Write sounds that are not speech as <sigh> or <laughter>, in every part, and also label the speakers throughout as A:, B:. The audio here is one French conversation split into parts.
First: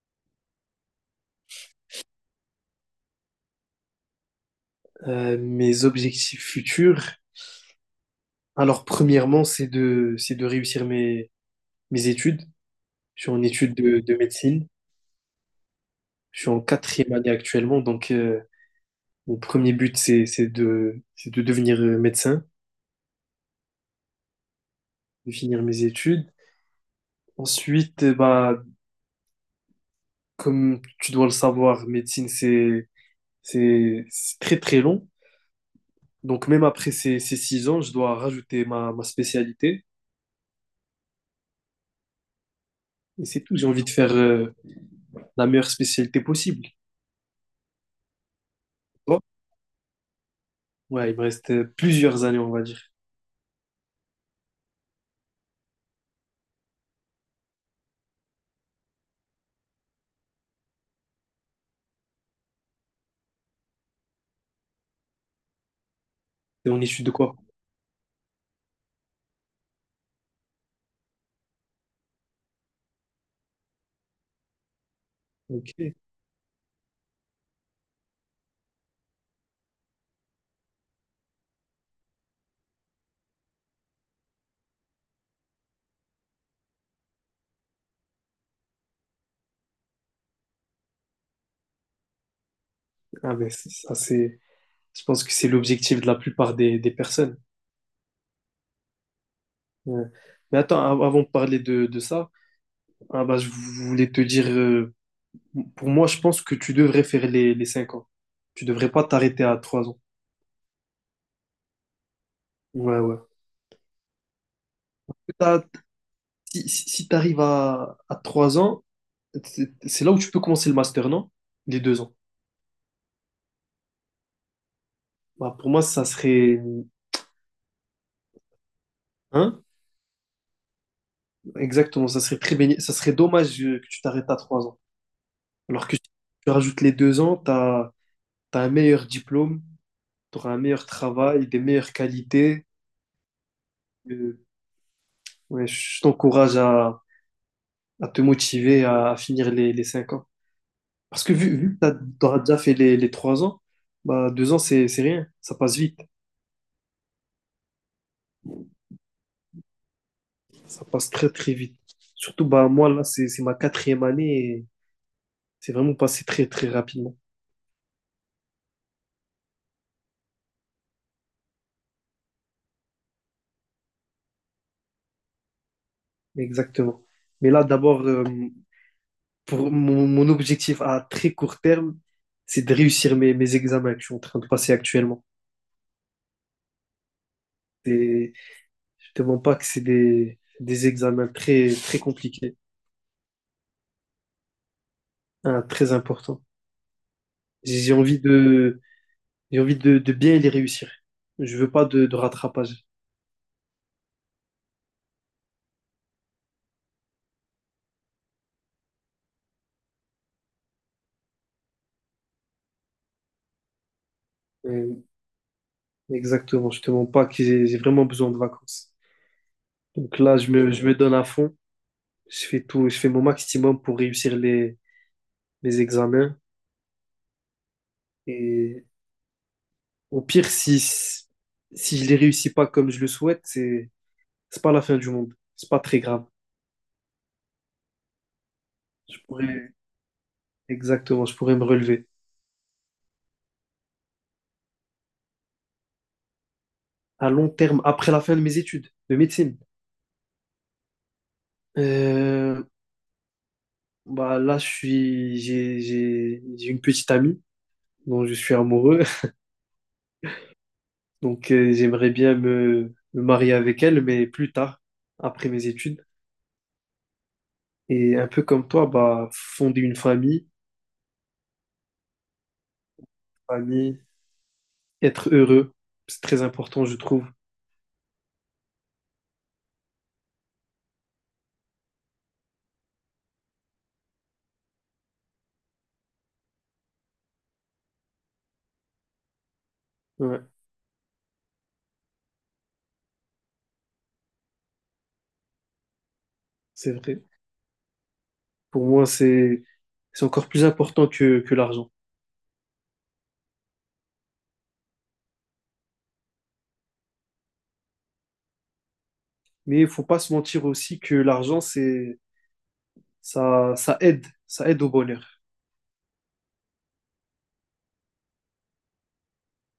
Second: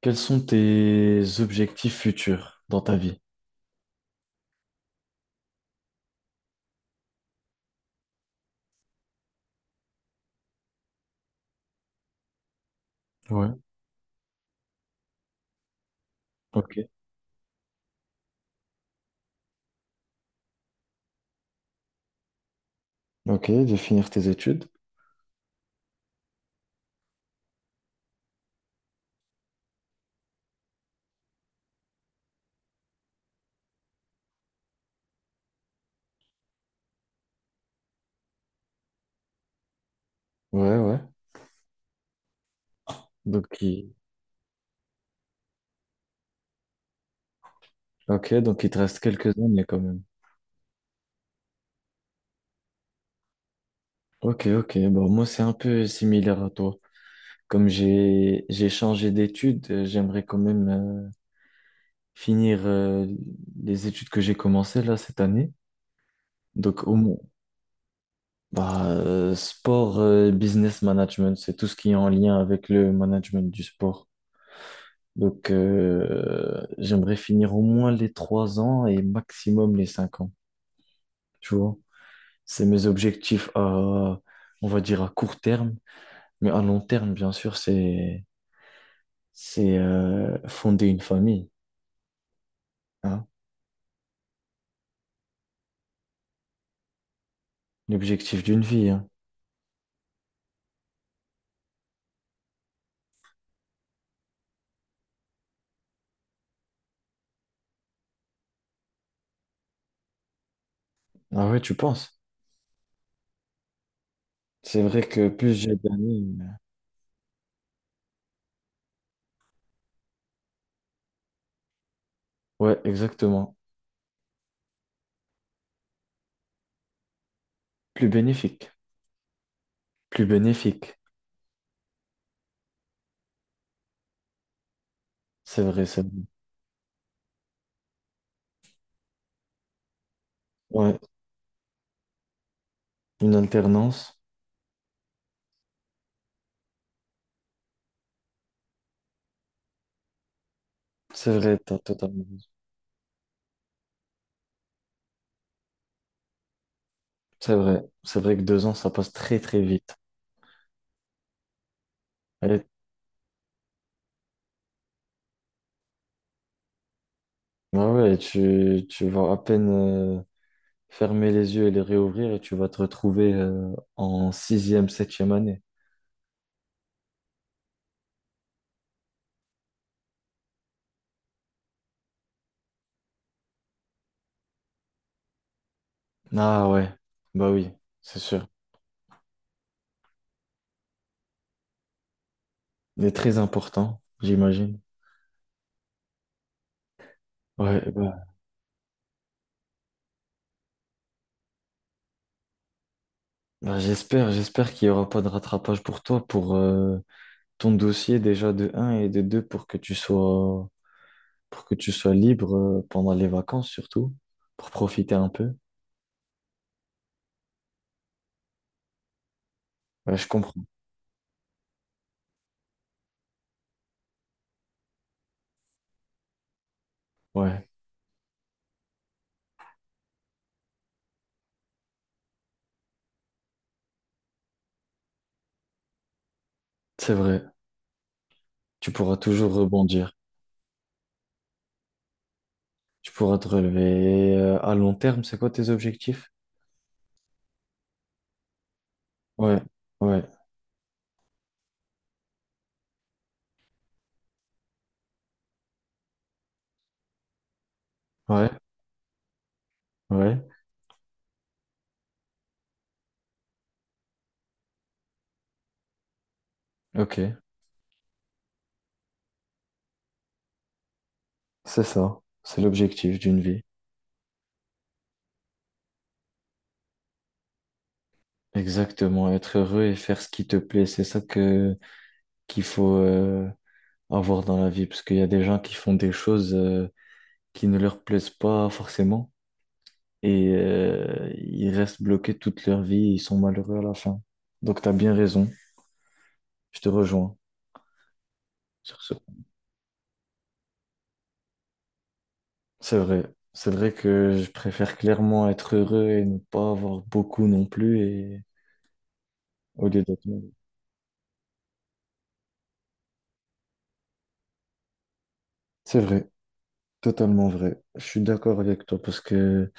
A: Quels sont tes objectifs futurs dans ta vie?
B: Mes objectifs futurs, alors premièrement, c'est de réussir mes études. Je suis en
A: Ouais.
B: études de médecine. Je suis en
A: Ok.
B: quatrième année actuellement, donc mon premier but, c'est de devenir médecin,
A: Ok, de finir tes études.
B: de finir mes études. Ensuite, bah, comme tu dois le savoir, médecine, c'est très très long. Donc même après ces 6 ans, je dois rajouter ma spécialité.
A: Ouais, ouais.
B: Et c'est tout,
A: Donc
B: j'ai envie de
A: il...
B: faire la meilleure spécialité possible.
A: Ok, donc il te reste quelques années quand même.
B: Ouais, il me reste plusieurs années, on va dire.
A: Ok, ok. Bon, moi c'est un peu similaire à toi. Comme j'ai changé d'études, j'aimerais quand même finir les études que j'ai commencées là cette année.
B: Et on
A: Donc
B: est
A: au
B: issu de
A: moins,
B: quoi?
A: sport, business management, c'est tout ce qui est en lien avec le management du sport. Donc,
B: Ok.
A: j'aimerais finir au moins les trois ans et maximum les cinq ans. Tu vois, c'est mes objectifs à, on va dire à court terme, mais à long terme, bien sûr, c'est fonder une famille, hein,
B: Ah, mais ça, c'est. Je pense que c'est l'objectif de la plupart des personnes.
A: l'objectif d'une vie, hein.
B: Ouais. Mais attends, avant de parler de ça, ah bah, je voulais te dire, pour moi, je pense que tu devrais faire les 5 ans. Tu devrais pas t'arrêter à 3 ans.
A: Ah ouais, tu penses?
B: Ouais, ouais.
A: C'est vrai que plus
B: T'as-
A: j'ai d'années,
B: si tu arrives à 3 ans, c'est là où tu peux commencer le master, non? Les 2 ans.
A: ouais, exactement,
B: Bah, pour moi, ça serait.
A: plus bénéfique,
B: Hein?
A: plus bénéfique.
B: Exactement, ça serait ça serait dommage que tu t'arrêtes à 3 ans.
A: C'est vrai,
B: Alors que si
A: c'est vrai.
B: tu rajoutes les 2 ans, tu as, un meilleur diplôme, tu auras un meilleur
A: Ouais,
B: travail, des meilleures qualités.
A: une alternance,
B: Euh, ouais, je t'encourage à te motiver à finir les 5 ans. Parce que
A: c'est
B: vu,
A: vrai,
B: vu
A: t'as
B: que
A: totalement
B: tu auras
A: raison.
B: déjà fait les 3 ans, bah, 2 ans, c'est rien. Ça passe vite.
A: C'est vrai que deux ans, ça passe très très vite.
B: Ça passe très, très vite. Surtout, bah, moi, là, c'est ma quatrième année et c'est vraiment passé très, très rapidement.
A: Ah ouais, tu vas à peine fermer les yeux et les réouvrir et tu vas te retrouver en sixième, septième année.
B: Exactement. Mais là, d'abord, pour mon objectif à très court terme, c'est de réussir mes examens que je suis en train de passer actuellement.
A: Ah ouais, bah oui, c'est
B: Et
A: sûr.
B: je te mens pas que c'est des examens très, très compliqués,
A: Mais très important, j'imagine.
B: hein, très importants. J'ai
A: Ouais,
B: j'ai envie
A: bah,
B: de, j'ai envie de bien les réussir. Je veux pas de rattrapage.
A: bah j'espère, j'espère qu'il n'y aura pas de rattrapage pour toi, pour ton dossier déjà de un et de 2 pour que tu sois, pour que tu sois libre pendant les vacances surtout, pour
B: Euh,
A: profiter un peu.
B: Exactement, je te mens pas que j'ai vraiment besoin de vacances.
A: Ouais,
B: Donc
A: je
B: là, je
A: comprends.
B: me, je me donne à fond, je fais tout, je fais mon maximum pour réussir mes examens.
A: Ouais,
B: Et au pire, si je les réussis pas comme je le souhaite, c'est pas la fin du monde. C'est pas très grave.
A: c'est vrai. Tu pourras
B: Je
A: toujours
B: pourrais,
A: rebondir.
B: exactement, je pourrais me relever.
A: Tu pourras te relever à long terme, c'est quoi tes objectifs?
B: À long terme, après la fin de mes études de médecine,
A: Ouais, ouais,
B: euh, bah là, je suis, j'ai une petite amie dont je
A: ouais,
B: suis amoureux.
A: ouais.
B: <laughs> Donc, j'aimerais bien me marier avec elle, mais plus tard, après mes études.
A: Ok,
B: Et un peu comme toi, bah, fonder une famille,
A: c'est ça. C'est l'objectif d'une vie.
B: famille, être heureux, c'est très important, je trouve.
A: Exactement, être heureux et faire ce qui te plaît, c'est ça que qu'il faut avoir dans la vie, parce qu'il y a des gens qui font des choses qui ne leur plaisent pas forcément
B: Ouais,
A: et ils restent bloqués toute leur vie, ils sont malheureux à la fin. Donc t'as bien raison, je te
B: c'est vrai.
A: rejoins
B: Pour
A: sur
B: moi,
A: ce.
B: c'est encore plus important que l'argent.
A: C'est vrai. C'est vrai que je préfère clairement être heureux et ne pas avoir beaucoup non plus et
B: Mais
A: au
B: il
A: lieu
B: faut pas
A: d'être
B: se
A: mal.
B: mentir aussi que l'argent, c'est ça, ça aide au bonheur.
A: C'est vrai, totalement vrai. Je suis d'accord avec toi parce que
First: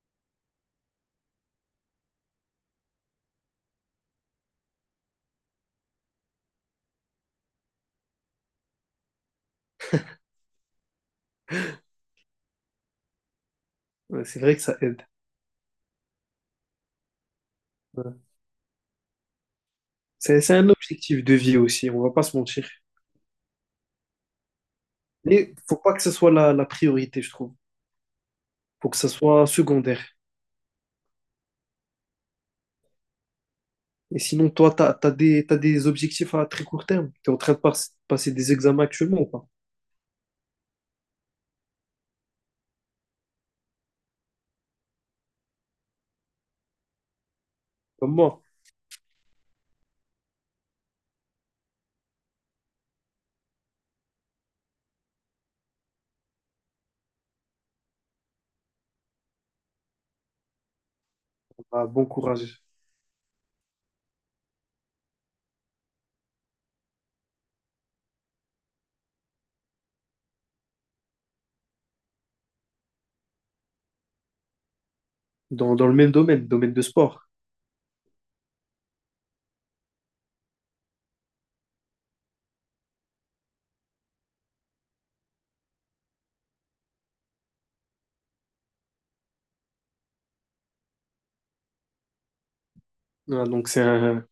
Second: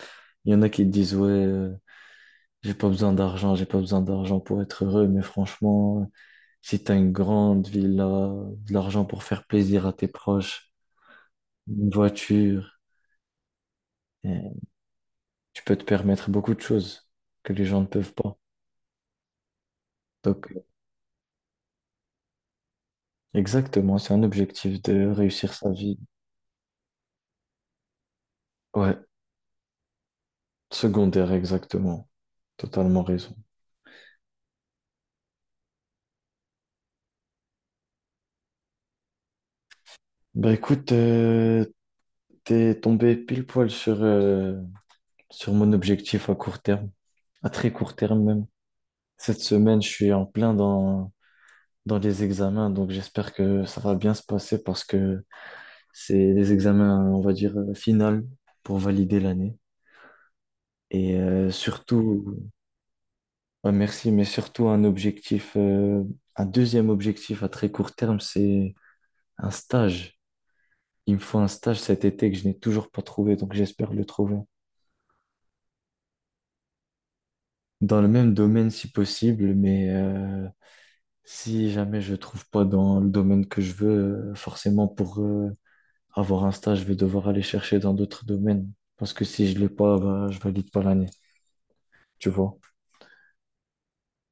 A: il y en a qui te disent ouais, j'ai pas besoin d'argent, j'ai pas besoin d'argent pour être heureux, mais franchement, si t'as une grande villa, de l'argent pour faire plaisir à tes proches, une voiture,
B: Ouais, c'est vrai
A: euh,
B: que ça aide.
A: tu peux te permettre beaucoup de choses que les gens ne peuvent
B: Ouais.
A: pas.
B: C'est
A: Donc,
B: c'est un objectif de vie aussi, on va pas se mentir.
A: exactement, c'est un objectif de réussir
B: Mais
A: sa
B: faut pas
A: vie.
B: que ce soit la priorité, je trouve. Faut
A: Ouais,
B: que ça soit secondaire.
A: secondaire, exactement. Totalement raison.
B: Et sinon, toi, t'as des objectifs à très court terme. T'es en train de passer des examens actuellement ou pas?
A: Bah écoute, t'es tombé pile poil sur, sur mon objectif à court terme, à très court
B: Comme
A: terme
B: moi.
A: même. Cette semaine, je suis en plein dans, dans les examens, donc j'espère que ça va bien se passer parce que c'est les examens, on va dire, final pour valider l'année. Et
B: Ah, bon
A: surtout,
B: courage.
A: ouais, merci, mais surtout un objectif, un deuxième objectif à très court terme, c'est un stage. Il me faut un stage cet été que je n'ai toujours pas trouvé, donc j'espère le trouver.
B: Dans le même domaine, domaine de sport.
A: Dans le même domaine si possible, mais si jamais je trouve pas dans le domaine que je veux, forcément pour avoir un stage, je vais devoir aller chercher dans d'autres domaines. Parce que si je l'ai pas, bah, je valide pas l'année, tu vois.
B: Voilà, donc c'est un,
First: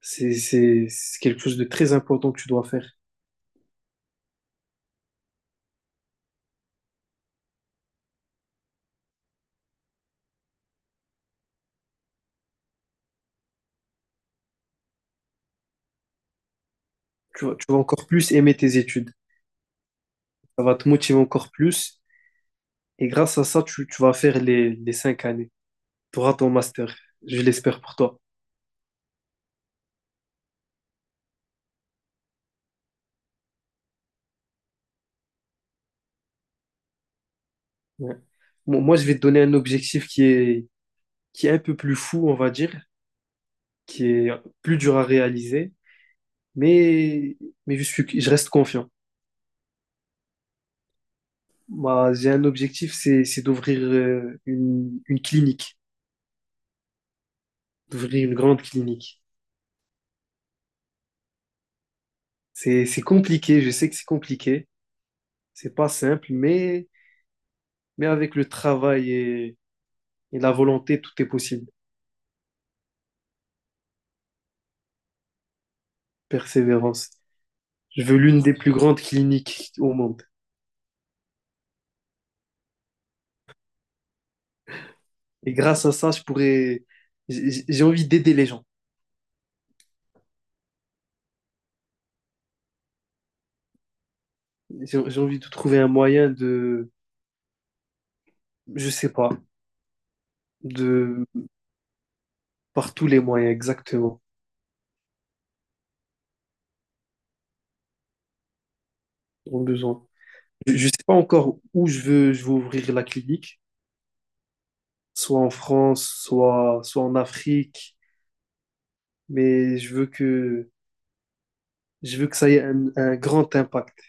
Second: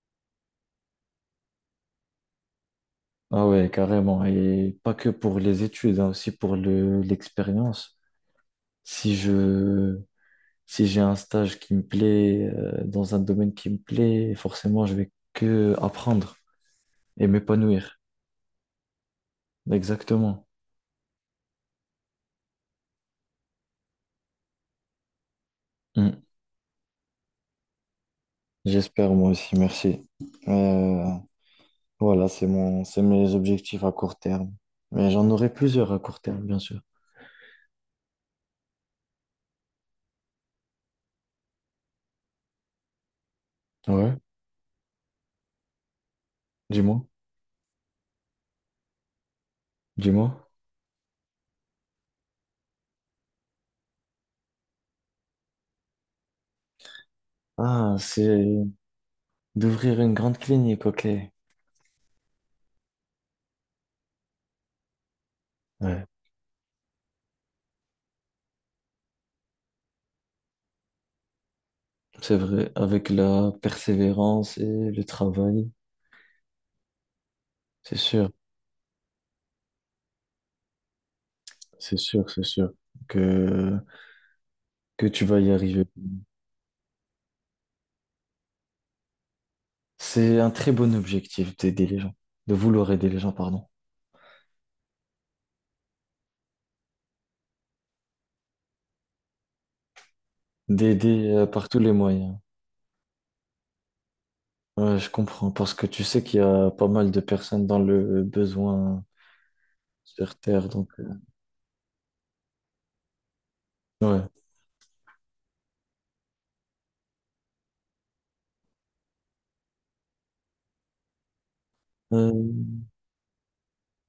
B: C'est quelque chose de très important que tu dois faire.
A: Ah ouais, carrément. Et pas que pour les études, hein, aussi pour le, l'expérience. Si je, si j'ai un stage qui me plaît, dans un domaine qui me plaît, forcément, je vais que apprendre et
B: Tu vas
A: m'épanouir.
B: encore plus aimer tes études.
A: Exactement.
B: Ça va te motiver encore plus. Et grâce à ça, tu vas faire les 5 années. Tu
A: Mm.
B: auras ton master. Je l'espère pour toi.
A: J'espère moi aussi, merci. Euh, voilà, c'est mon, c'est mes objectifs à court terme. Mais j'en aurai plusieurs à court terme, bien sûr.
B: Ouais. Bon, moi, je vais te donner un objectif qui est un peu plus fou, on va dire. qui
A: Ouais,
B: est plus dur à réaliser,
A: dis-moi,
B: mais, mais je reste confiant.
A: dis-moi.
B: Moi, j'ai un objectif, c'est d'ouvrir une clinique,
A: Ah,
B: d'ouvrir une grande
A: c'est
B: clinique.
A: d'ouvrir une grande clinique, ok.
B: C'est compliqué, je sais que c'est compliqué, c'est pas
A: Ouais,
B: simple, mais avec le travail et la volonté, tout est possible.
A: c'est vrai, avec la persévérance et le travail,
B: Persévérance.
A: c'est
B: Je veux
A: sûr,
B: l'une des plus grandes cliniques au monde.
A: c'est sûr, c'est sûr que, que tu vas y
B: Et grâce
A: arriver.
B: à ça, je pourrais, j'ai envie d'aider les gens.
A: C'est un très bon objectif d'aider les gens, de vouloir aider les gens, pardon,
B: J'ai envie de trouver un moyen de, je sais pas, de.
A: d'aider par tous les moyens.
B: Par tous les moyens, exactement,
A: Ouais, je comprends, parce que tu sais qu'il y a pas mal de personnes dans le besoin
B: ont besoin.
A: sur Terre,
B: Je ne
A: donc
B: sais pas encore où je veux ouvrir la clinique,
A: ouais.
B: soit en France, soit en Afrique, mais je veux que ça ait
A: Euh,
B: un grand impact.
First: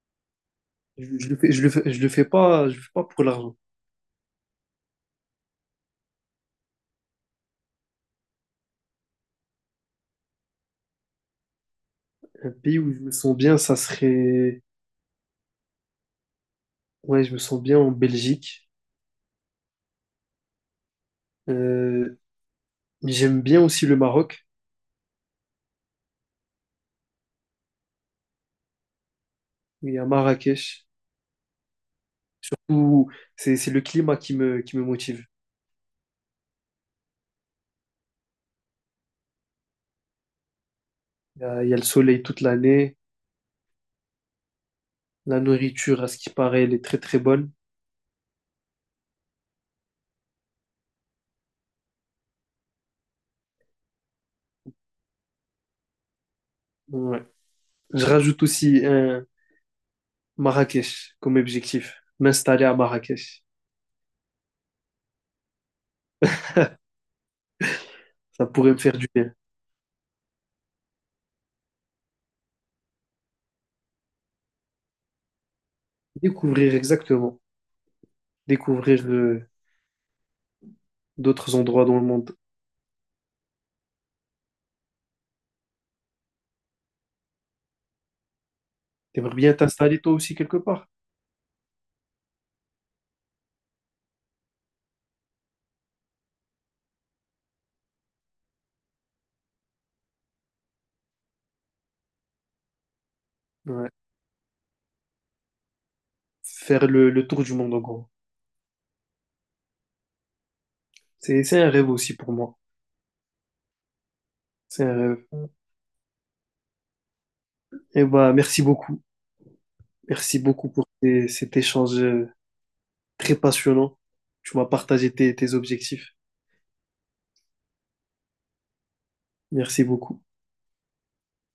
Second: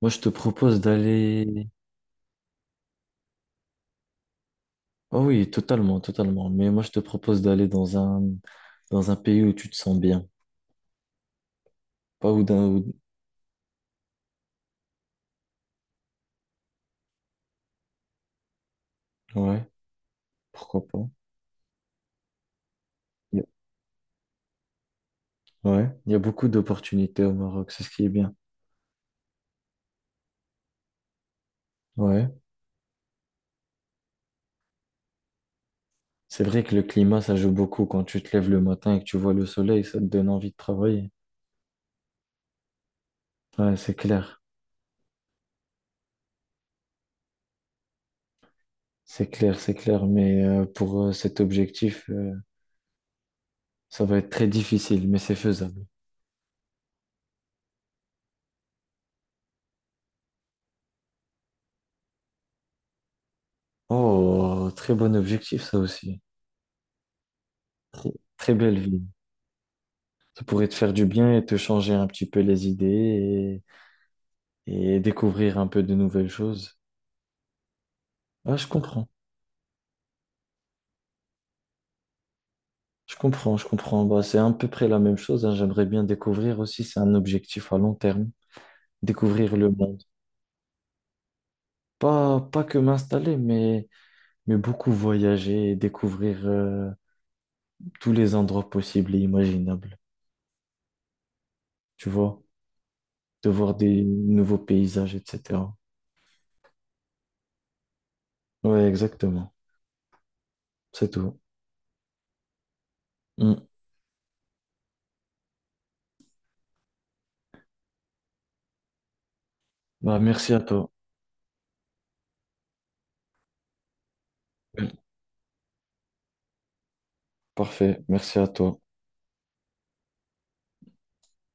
A: moi, je te propose
B: Je le fais, je
A: d'aller.
B: le fais, je le fais pas, je le fais pas pour l'argent.
A: Ah oui, totalement, totalement. Mais moi, je te propose d'aller dans un pays où tu te sens bien, pas où
B: Un
A: d'un,
B: pays où
A: où-
B: je me sens bien, ça serait, ouais, je me sens bien en Belgique.
A: ouais, pourquoi pas.
B: Euh,
A: Y-
B: J'aime
A: a-
B: bien aussi le Maroc,
A: ouais, il y a beaucoup d'opportunités au Maroc, c'est ce qui est bien.
B: et à Marrakech,
A: Ouais,
B: où c'est le climat qui me motive.
A: c'est vrai que le climat, ça joue beaucoup. Quand tu te lèves le matin et que tu vois le soleil, ça te donne envie de travailler.
B: Il y a le soleil toute l'année.
A: Ouais, c'est clair,
B: La nourriture, à ce qui paraît, elle est très très bonne.
A: c'est clair, c'est clair. Mais pour cet objectif, ça va être très difficile, mais c'est faisable.
B: Ouais. Je rajoute aussi un Marrakech comme objectif. M'installer à Marrakech.
A: Oh, très bon objectif, ça aussi. Très,
B: Ça
A: très
B: pourrait me
A: belle
B: faire
A: vie.
B: du bien.
A: Ça pourrait te faire du bien et te changer un petit peu les idées et découvrir un peu de nouvelles
B: Découvrir
A: choses.
B: exactement.
A: Ah, je
B: Découvrir
A: comprends.
B: d'autres endroits dans le monde.
A: Je comprends, je comprends. Bah, c'est à peu près la même chose, hein. J'aimerais bien découvrir aussi, c'est un objectif à long terme,
B: T'aimerais bien
A: découvrir le
B: t'installer
A: monde.
B: toi aussi quelque part.
A: Pas, pas que m'installer, mais beaucoup voyager et découvrir tous les endroits possibles et imaginables. Tu vois, de voir
B: Ouais.
A: des nouveaux paysages, etc.
B: Faire le tour du monde en gros.
A: Ouais, exactement. C'est tout.
B: C'est un rêve aussi pour moi.
A: Mm.
B: C'est un rêve. Et bah, merci beaucoup.
A: Bah,
B: Merci
A: merci à
B: beaucoup pour
A: toi.
B: cet échange très passionnant. Tu m'as
A: Mm.
B: partagé tes objectifs.
A: Parfait. Merci à toi.
B: Merci beaucoup.